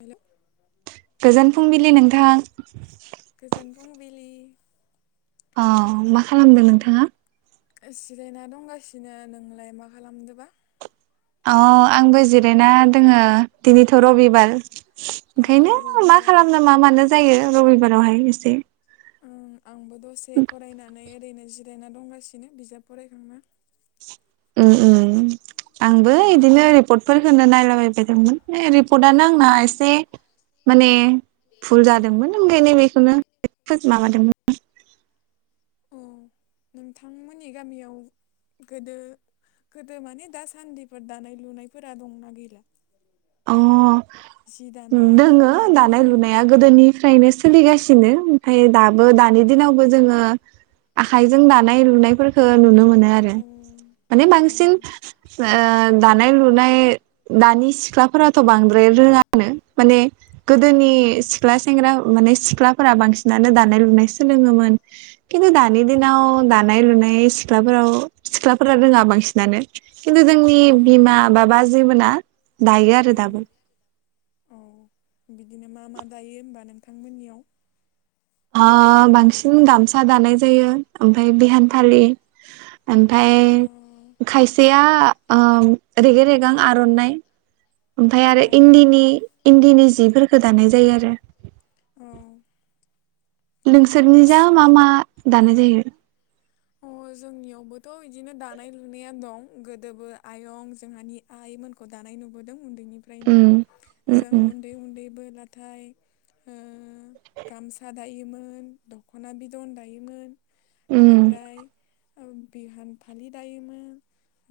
हेल' गोजोन फुंबिलि नोंथां। गोजोन फुंबिलि औ मा खालामदों नोंथाङा? जिरायना दंगासिनो नोंलाय मा खालामदोबा? अ आंबो जिरायना दोंङो दिनैथ' रबिबार। औ ओंखायनो मा रबिबार खालामनो मा मानो जायो रबिबारावहाय एसे। ओं आंबो दसे फरायनानै ओरैनो जिरायना दंगासिनो बिजाब फरायखांना। ओम ओम आंबो ओं इदिनो रिपर्टफोर खोनो नायलाबायबाय दंमोन बे रिपर्टआनो अ आंना एसे माने भुल जादोंमोन बेनो बेखौनो [unintelligible] माबादोंमोन। अ [inaudible] नोंथांमोननि गामियाव गोदो गोदो माने दासान्दिफोर दानाय लुनायफोरा दंना गैला? अ जि दानाय दोङो दख'ना दानाय लुनाया गोदोनि फ्रायनो सोलिगासिनो ओमफ्राय दाबो दानि दिनावबो जोङो आखाइजों दानाय लुनायफोरखो नुनो मो नो आरो औ माने औ बांसिन ओ दानाय लुनाय दानि सिख्ला फोराथ' बांद्राय रोङानो माने गोदोनि औ सिख्ला सेंग्रा माने सिख्लाफोरा बां सिनानो दानाय लुनाय सोलोङोमोन खिन्थु दानि दिनाव उम दानाय लुनाय सिख्लाफोराव सिख्लाफोरा रोङा बांसिनानो खिन्थु जोंनि बिमा बा-बाजै मोना दायो औ आरो दाबो औ बिदिनो मा मा दायो होमबा नोंथांमोननियाव? ओ बांसिन गामसा दानाय जायो ओमफ्राय बिहान फालि ओमफाय अ खायसेया ओ रेगे रेगां आर'नाइ ओमफाय अ आरो इन्दिनि इन्दिनि जिफोरखो दानाय जायो आरो औ नोंसोरनि जा मा मा दानाय जायो? अ जोंनियावबोथ' बिदिनो दानाय लुनाया दं गोदोबो आयं जोंहानि आइमोनखौ दानाय खौ नुबोदों उन्दैनिफ्रायनो उम उम जों उम उन्दै उन्दैबो नाथाय ओ गामसा दायोमोन दख'ना बिदन दायोमोन बिनि उम फ्राय ओ बिहान फालि दायोमोन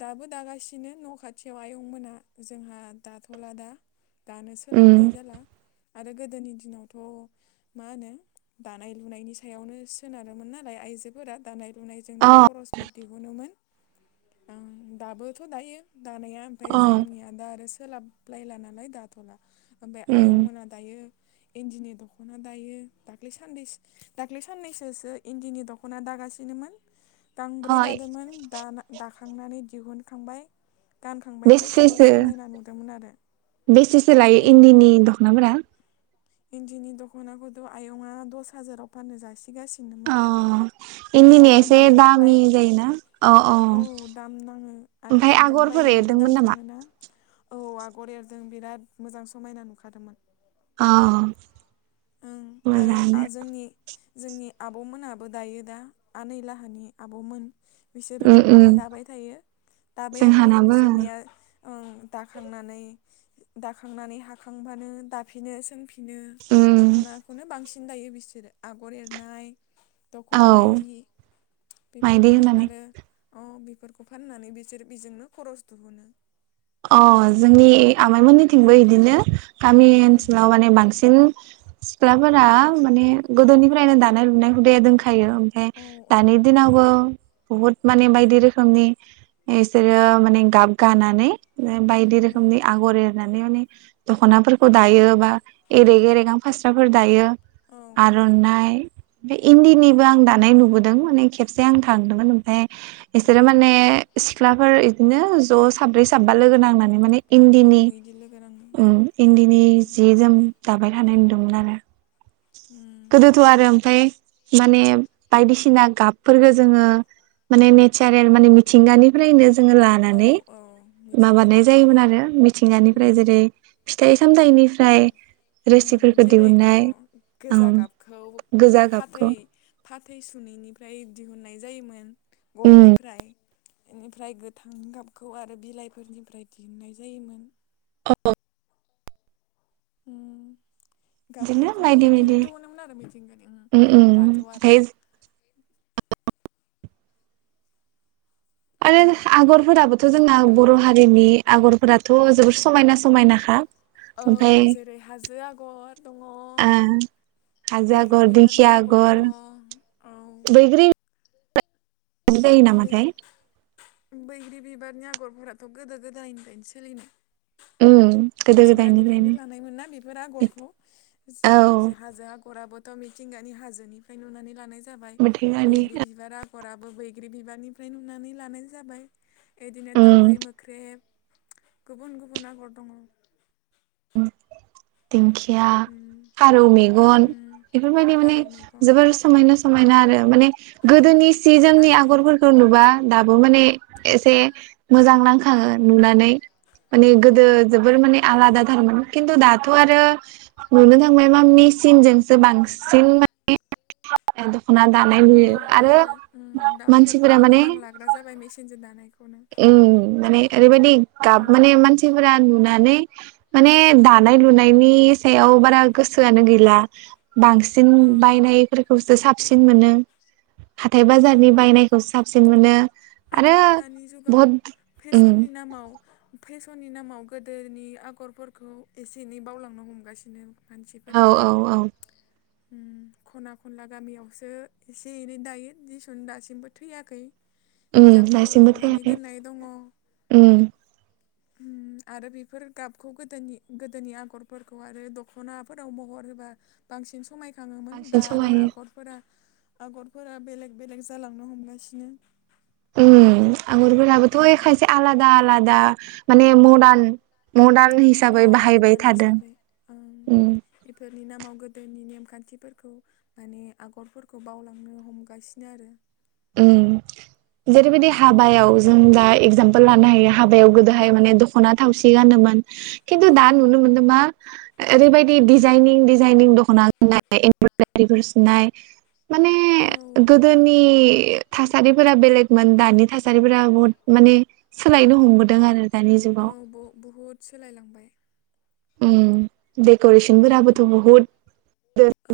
दाबो दागासिनो न' खाथियाव आयंमोनहा जोंहा दाथ'ला दा दानो उम सोलाबनाय जाला आरो गोदोनि दिनावथ' मा होनो दानाय लुनायनि सायावनो सोनारोमोन नालाय आइजोफोरा दानाय लुनायजोंनो अ खरसफोर दिहुनोमोन ओ दाबोथ' दायो दानाया ओमफ्राय अ जोंनिया दा आरो सोलाबलायला नालाय दाथ'ला ओमफाय उम आयंमोना दायो इन्दिनि दख'ना दायो दाख्लि साननै दाखलि साननैसोसो इन्दिनि दख'ना दागासिनो‌ बिनोमोन गांब्रै अ दादोंमोन दाखांनानै दिहुनखांबाय‌ बेसेसो आरो बेसेसो लायो इन इन्दिनि दख'नाफोरा? इन्दिनि दख'नाखौथ' आयंआ दस हाजाराव फाननो जासिगासिनोमोन अ इन्दिनिया न'आवनो एसे दानाय दामि नालाय जायोना अ अ औ दाम नाङो आरो ओमफाय खुन्दुं आगरफोर बायनायावबो एरदोंमोन दाम नामा थाङोना औ आगर एरदों बिराद मोजां समायना नुखादोंमोन औ ओं आरो जोंनि जोंनि आब'मोनाबो दायो दा आनै लाहानि आब'मोन बिसोरो उम उम दख'ना दाबाय थायो दाबायानो थायो जोंहानाबो बिसोरनिया ओं दाखांनानै दाखांनानै हाखांबानो दाफिनो सोंफि नों बिदिनो उम दख'नाखौनो बांसिन दायो बिसोरो आगर एरनाय दख'ना औ मायदि माइदि बेफोरबायदि होनानै आरो अ बेफोरखौ फाननानै बिसोर बेजोंनो खरस दिहुनो अ जोंनि आमाइमोननिथिंबो इदिनो गामि ओनसोलाव माने बांसिन सिख्लाफोरा माने गोदोनिफ्रायनो दानाय लुनाय हुदाया दंखायो ओमफ्राय लोगो दानि लोगो दिनाव बो बुहुत माने बायदि रोखोमनि बिसोरो माने गाब गानानै बायदि रोखोमनि आगर एर नानै माने दख'नाफोरखौ दायो बा रेगे रेगां फास्राफोर दायो आर'नाइ बे इन्दिनिबो नांनानै आं दानाय नुबोदों माने खेबसे आं थांदोंमोन ओमफाय इसोरो माने सिख्लाफोर बिदिनो ज' साब्रै साब्बा लोगो नांनानै माने औ इन्दिनि बिदि लोगो रां इन्दिनि जि जोम दाबाय थानाय नुदोंमोन आरो। उम गोदोथ' आरो ओमफ्राय माने बायदिसिना गाबफोरफोरखौ जोङो माने नेचारेल माने मिथिंगानिफ्रायनो औ लानानै औ माबानाय मिथिंगानिफ्रायनो जायोन लायोमोन आरो मिथिंगानिफ्राय उम जेरै फिथाइ सामथायाइनिफ्राय उम रोसिफोरखौ जेरै औ दिहुननाय गोजा ओं गाबखौ गोजा गाबखौ फाथै फाथै सुनैनिफ्राय दिहुननाय जायोमोन। उम गयनिफ्राय बेनिफ्राय गोथां गाबखौ आरो बिलाइफोरनिफ्राय दिहुननाय जायोमोन। [unintelligible] ओं बिदिनो गाबफोरखौबो बायदि बायदि बिदिनो दिहुनोमोन आरो मिथिंगारि उम उम दाथ' आरो ओमफ्राय आरो आगरफोराबोथ' जोंना बर' हारिनि आगरफोराथ' जोबोर समायना समायनाखा। ओमफ्राय औ जेरै हाजो आगर दङ हाजो बैग्रि आगर, बिबारनि दिंखिया दङ आगर, औ बैग्रि, बैग्रि नामाथाय। बैग्रि बिबारनि आगरफोराथ' गोदो गोदायनिफ्रायनो सोलिनो उम गोदो मिथिंगानिफ्रायनो गोदायनिफ्रायनो लानायमोना बेफोर आगरखौ औ हाजो आगराबो थ' मिथिंगानि हाजोनिफ्राय नुनानै लानाय जाबाय मेथाइ गानि बैग्रि बिबारा खराबो बैग्रि बिबारनिफ्राय नुनानै लानाय जाबाय बिदिनो उम दावउराइ मोख्रेब गुबुन गुबुन आगर दङ। देंखि या, उम फारौ मेगन, उम बेफोरबायदि माने फारौ मेगन जोबोर समायना समायना ओं गोदोनि सि जोमनि आरो आगरफोरखौ नुबा दा माने एसे मोजां नांखाङो नुनानै। माने गोदो जोबोर मान आलादा थारमोन खिन्थु दाथ' औ आरो नुनो थांबाय। गोबां मेसिनजोंसो बांसिन माने औ आरो मानसिफोरा दामफोरखौबो गोबां लाग्रा जाबाय मेसिनजों दानायखौ ओम माने ओरैबायदि औ गाब माने मानसिफोरा नुनाय नानै माने दानाय लुनायनि सायाव बारा गोसोआनो गैला बांसि जों औ बायनायफोरखौसो साबसिन मोनो हाथाय बाजारनि ओं बायनायखौसो साबसिन मोनो आरो दानि जुगाव बहुद उम फेशननि नामाव फेशननि नामाव गोदोनि आगरफोरखौ एसे एनै बावलांनो हमगासिनो औ मानसिफोरा औ औ खना खनला गामियावसो एसे एनै दायो दिसुन दासिमबो थैयाखै। उम बिजाबफोराव दासिमबो लिरनानै थैयाखै दोननाय दङ उम [inaudible] उम, आरो बेफोर गाबखौ गोदोनि गोदोनि आगरफोरखौ आरो दख'नाफोराव महर होबा बांसिन समायग थाङोमोन बांसिन दा आरो समायो आगरफोरा आगरफोरा बेलेग बेलेग जालांनो हमगासिनो उम आगरफोराबोथ' उम। खायसे आलादा आलादा माने मदार्न मदार्न अ हिसाबै बाहायबाय मदार्न थादों उम नि नामाव गोदोनि नेमखान्थिफोरखौ माने आगरफोरखौ बावलांनो हमगासिनो आरो ओम जेरैबायदि हाबायाव जों दा एगजामपोल लानो हायो हाबायाव गोदोहाय अ माने दख'ना थावसि गानोमोन औ खिन्थु दा औ नुनो मोनदों मा ओरैबायाददि डिजाइनिं डिजाइनिं दख'ना गाननाय एमब्रदारिफोर सुनाय माने गोदोनि थासारिफोरा बेलेगमोन दानि थासारिफोरा बहुद माने सोलायनो हमबोदों आरो दानि जुगाव औ बबुहुद सोलायलांबाय उम उम देक'रेसनफोराबोथ' बहुत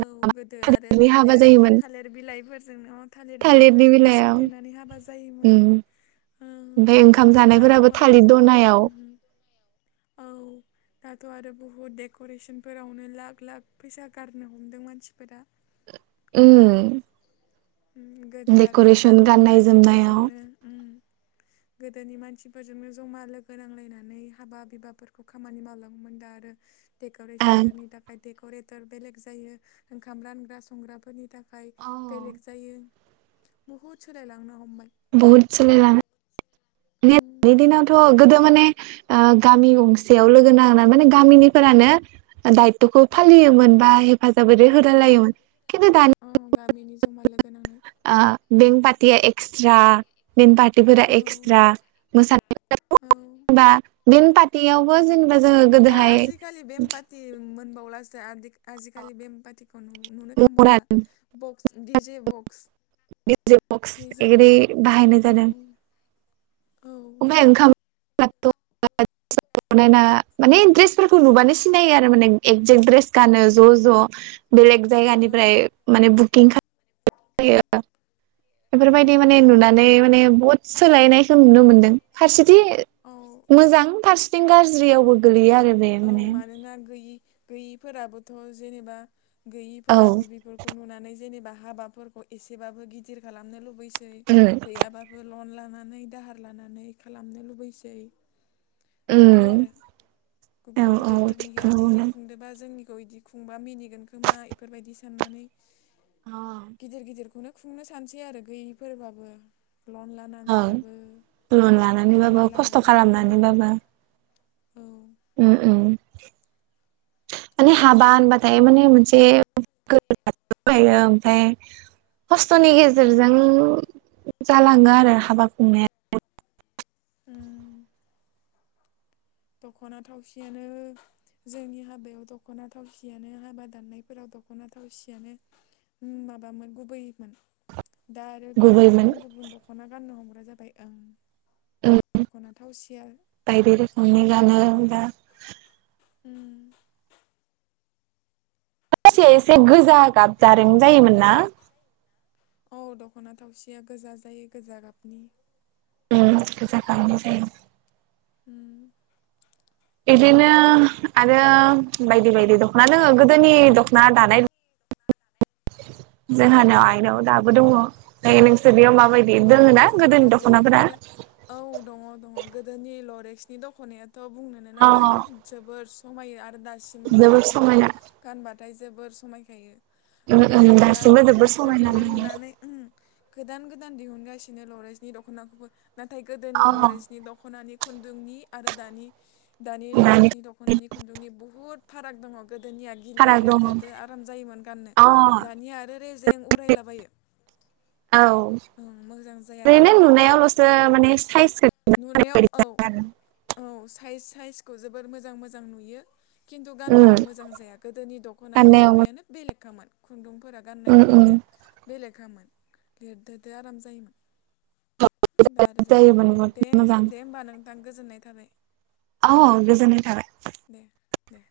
औ गोदो आरो थालिर हाबा जायोमोन थालिर बिलाइफोरजोंनो थालिर थालिरनि बिलाइफोरजोंनो सोंथेनानै हाबा जायोमोन ओं ओमफाय ओंखाम दाथ' जानायफोराबो आरो थालिर बहुद दनायाव उम औ दाथ' आरो बुहुत देक'रेसन फोरावनो लाख लाख फैसा गारनो हमदों मानसिफोरा उम उम गोदो आरो डेक'रेसन गामिनि गाननाय जोमनायाव मानसिफोरजोंनो उम गोदोनि मानसिफोरजोंनो जमा लोगो नांलायनानै हाबा बिबाफोरखौ खामानि मावलाङोमोन दा आरो देक'रेसन ओ फोरनि थाखाय देक'रेटर बेलेग जायो ओंखाम रानग्रा संग्राफोरनि थाखाय बाय बेलेक बहुद बहुत सलाय लांनो हमबा बहुद सोलाय लाङो उम दानि दिनावथ' गोदो माने गामि गंसेयाव लोगो नांना माने गामिनिफोरानो दायतथ'खौ फालियोमोन बा औ हेफाजाबैै हो औ लायोमोन खिन्थु दानि औ [unintelligible] गामिनि जमा लोगोनांनानै ओ बें पार्टिया एक्सट्रा बेन पार्टिफोरा औ एक्सट्रा औ मोसानायफोराथ' बा बेन पार्टियावबो जेनेबा जोङो गोदोहाय अब्लासो आदि आजिकालि बेंपाति नुनो मना थांबावला बक्स दिजे बक्स जेबक्स दिजे एऐगेदि बक्स बाहायनाय जादों औ ओमफाइ ओंखाम [unintelligible] बनायना माने दड्रेसफोरखौ नुबानो सिनायो आरो माने एक्जेक्ट ड्रेस गानो ज' ज' बेलेग औ जायगानिफ्राय माने बुकिं खाल फैयो औ बेफोरबायदि माने नुनानै माने बहुत सोलायनायखौ नुनो मोनदों फारसेथि औ मोजां फारसे थिं गाज्रियाव गोलैयो आरो बे औ माने मानोना गैयि गैयिफोराबोथ' जेनेबा औ गैयिफोराबो बेफोरखौ नुनानै जेनेबा हाबाफोरखौ एसेबाबो गिदिर खालामनो लुबैयो बैसै उम गैयाबाबो लन लानानै दाहार लानानै खालामनो लुबैसै बिदि उम आरो गुबुन औ औ गिदिरफोरनिया बिदि थिगखौनो खुंदोंबा जोंनिखौ इदि खुंबा मिनिगोन खोमा इफोरबायदि साननानै बुंदों गिदिर गिदिरखौनो खुंनो सानसै आरो गैयिफोरबाबो लन ओं लानानैबाबो लन लानानैबाबो दाहार खस्थ' लानानैबाबो खालामनानैबाबो औ ओ ओ माने हाबा होनबाथाय माने मोनसे [unintelligible] बायो ओमफाय खस्थ'नि उम गेजेरजों जालाङो आरो हाबा खुंनाया ओम दख'ना थावसियानो जोंनि हाबायाव दख'ना थावसियानो हाबा दाननायफोराव दख'ना थावसियानो ओम माबामोन गुबैमोन दा आरो गोबां गुबैमोन गुबुन गुबुन दख'ना गाननो हमग्रा जाबाय ओं उम दख'ना थावसिया हनि गानो दा ओम थावसिया एसे गोजा गाब जारें जायोमोन ना? औ दख'ना थावसिया गोजा जायो गोजा गाबनि औ गोजा गाबनि जायो हम बिदिनो आरो बायदि बायदि दख'ना दोंङो गोदोनि दख'ना दानाय जोंहानाव आइनाव दाबो दङ। दायो नोंसोरनियाव माबा औ जोंहानावबो दं आरो औ दङ दङ गोदोनि लरेक्सनि दख'नायाथ' बुंनोनो अ नांलामोन जोबोर समायो आरो आरो दासिमबो जोबोर बेफोरखौ समायना गानबाथाय जोबोर समायखायो। उम ओमफ्राय उम आरो दा दासिमबो जोबोर समायना बेफोरखौनो दोङो नुनानै ओम गोदान गोदान दिहुनगासिनो लरेजनि दख'नाखौबो नाथाय गोदोनि अ लरेजनि दख'नानि खुन्दुंनि आरो दानि दानि लरेसनि दख'नानि खुन्दुंनि बुहुत फाराग दङ। गोदोनिया फाराग गिलिद दङ लोददोदो आराम जायोमोन गाननो। अ दानिया आरो रेजें उरायलाबायो। औ ओं मोजां जाया ओरैनो दानिया नुनायावल'सो माने साइज नुनायाव औ औ साइज साइजखौ जोबोर मोजां मोजां नुयो। खिन्थु गाननायाव मोजां जाया गोदोनि दख'नानि माबायानो बेलेगखामोन खुन्दुं फोरा उम उम गाननायफोरानो बेलेखामोन लिददोदो आराम जायोमोन। दा आरो जाला जायोमोन बहुद दे मोजां दे होमबा नोंथां गोजोननाय थाबाय। अ गोजोनाय थाबाय। दे दे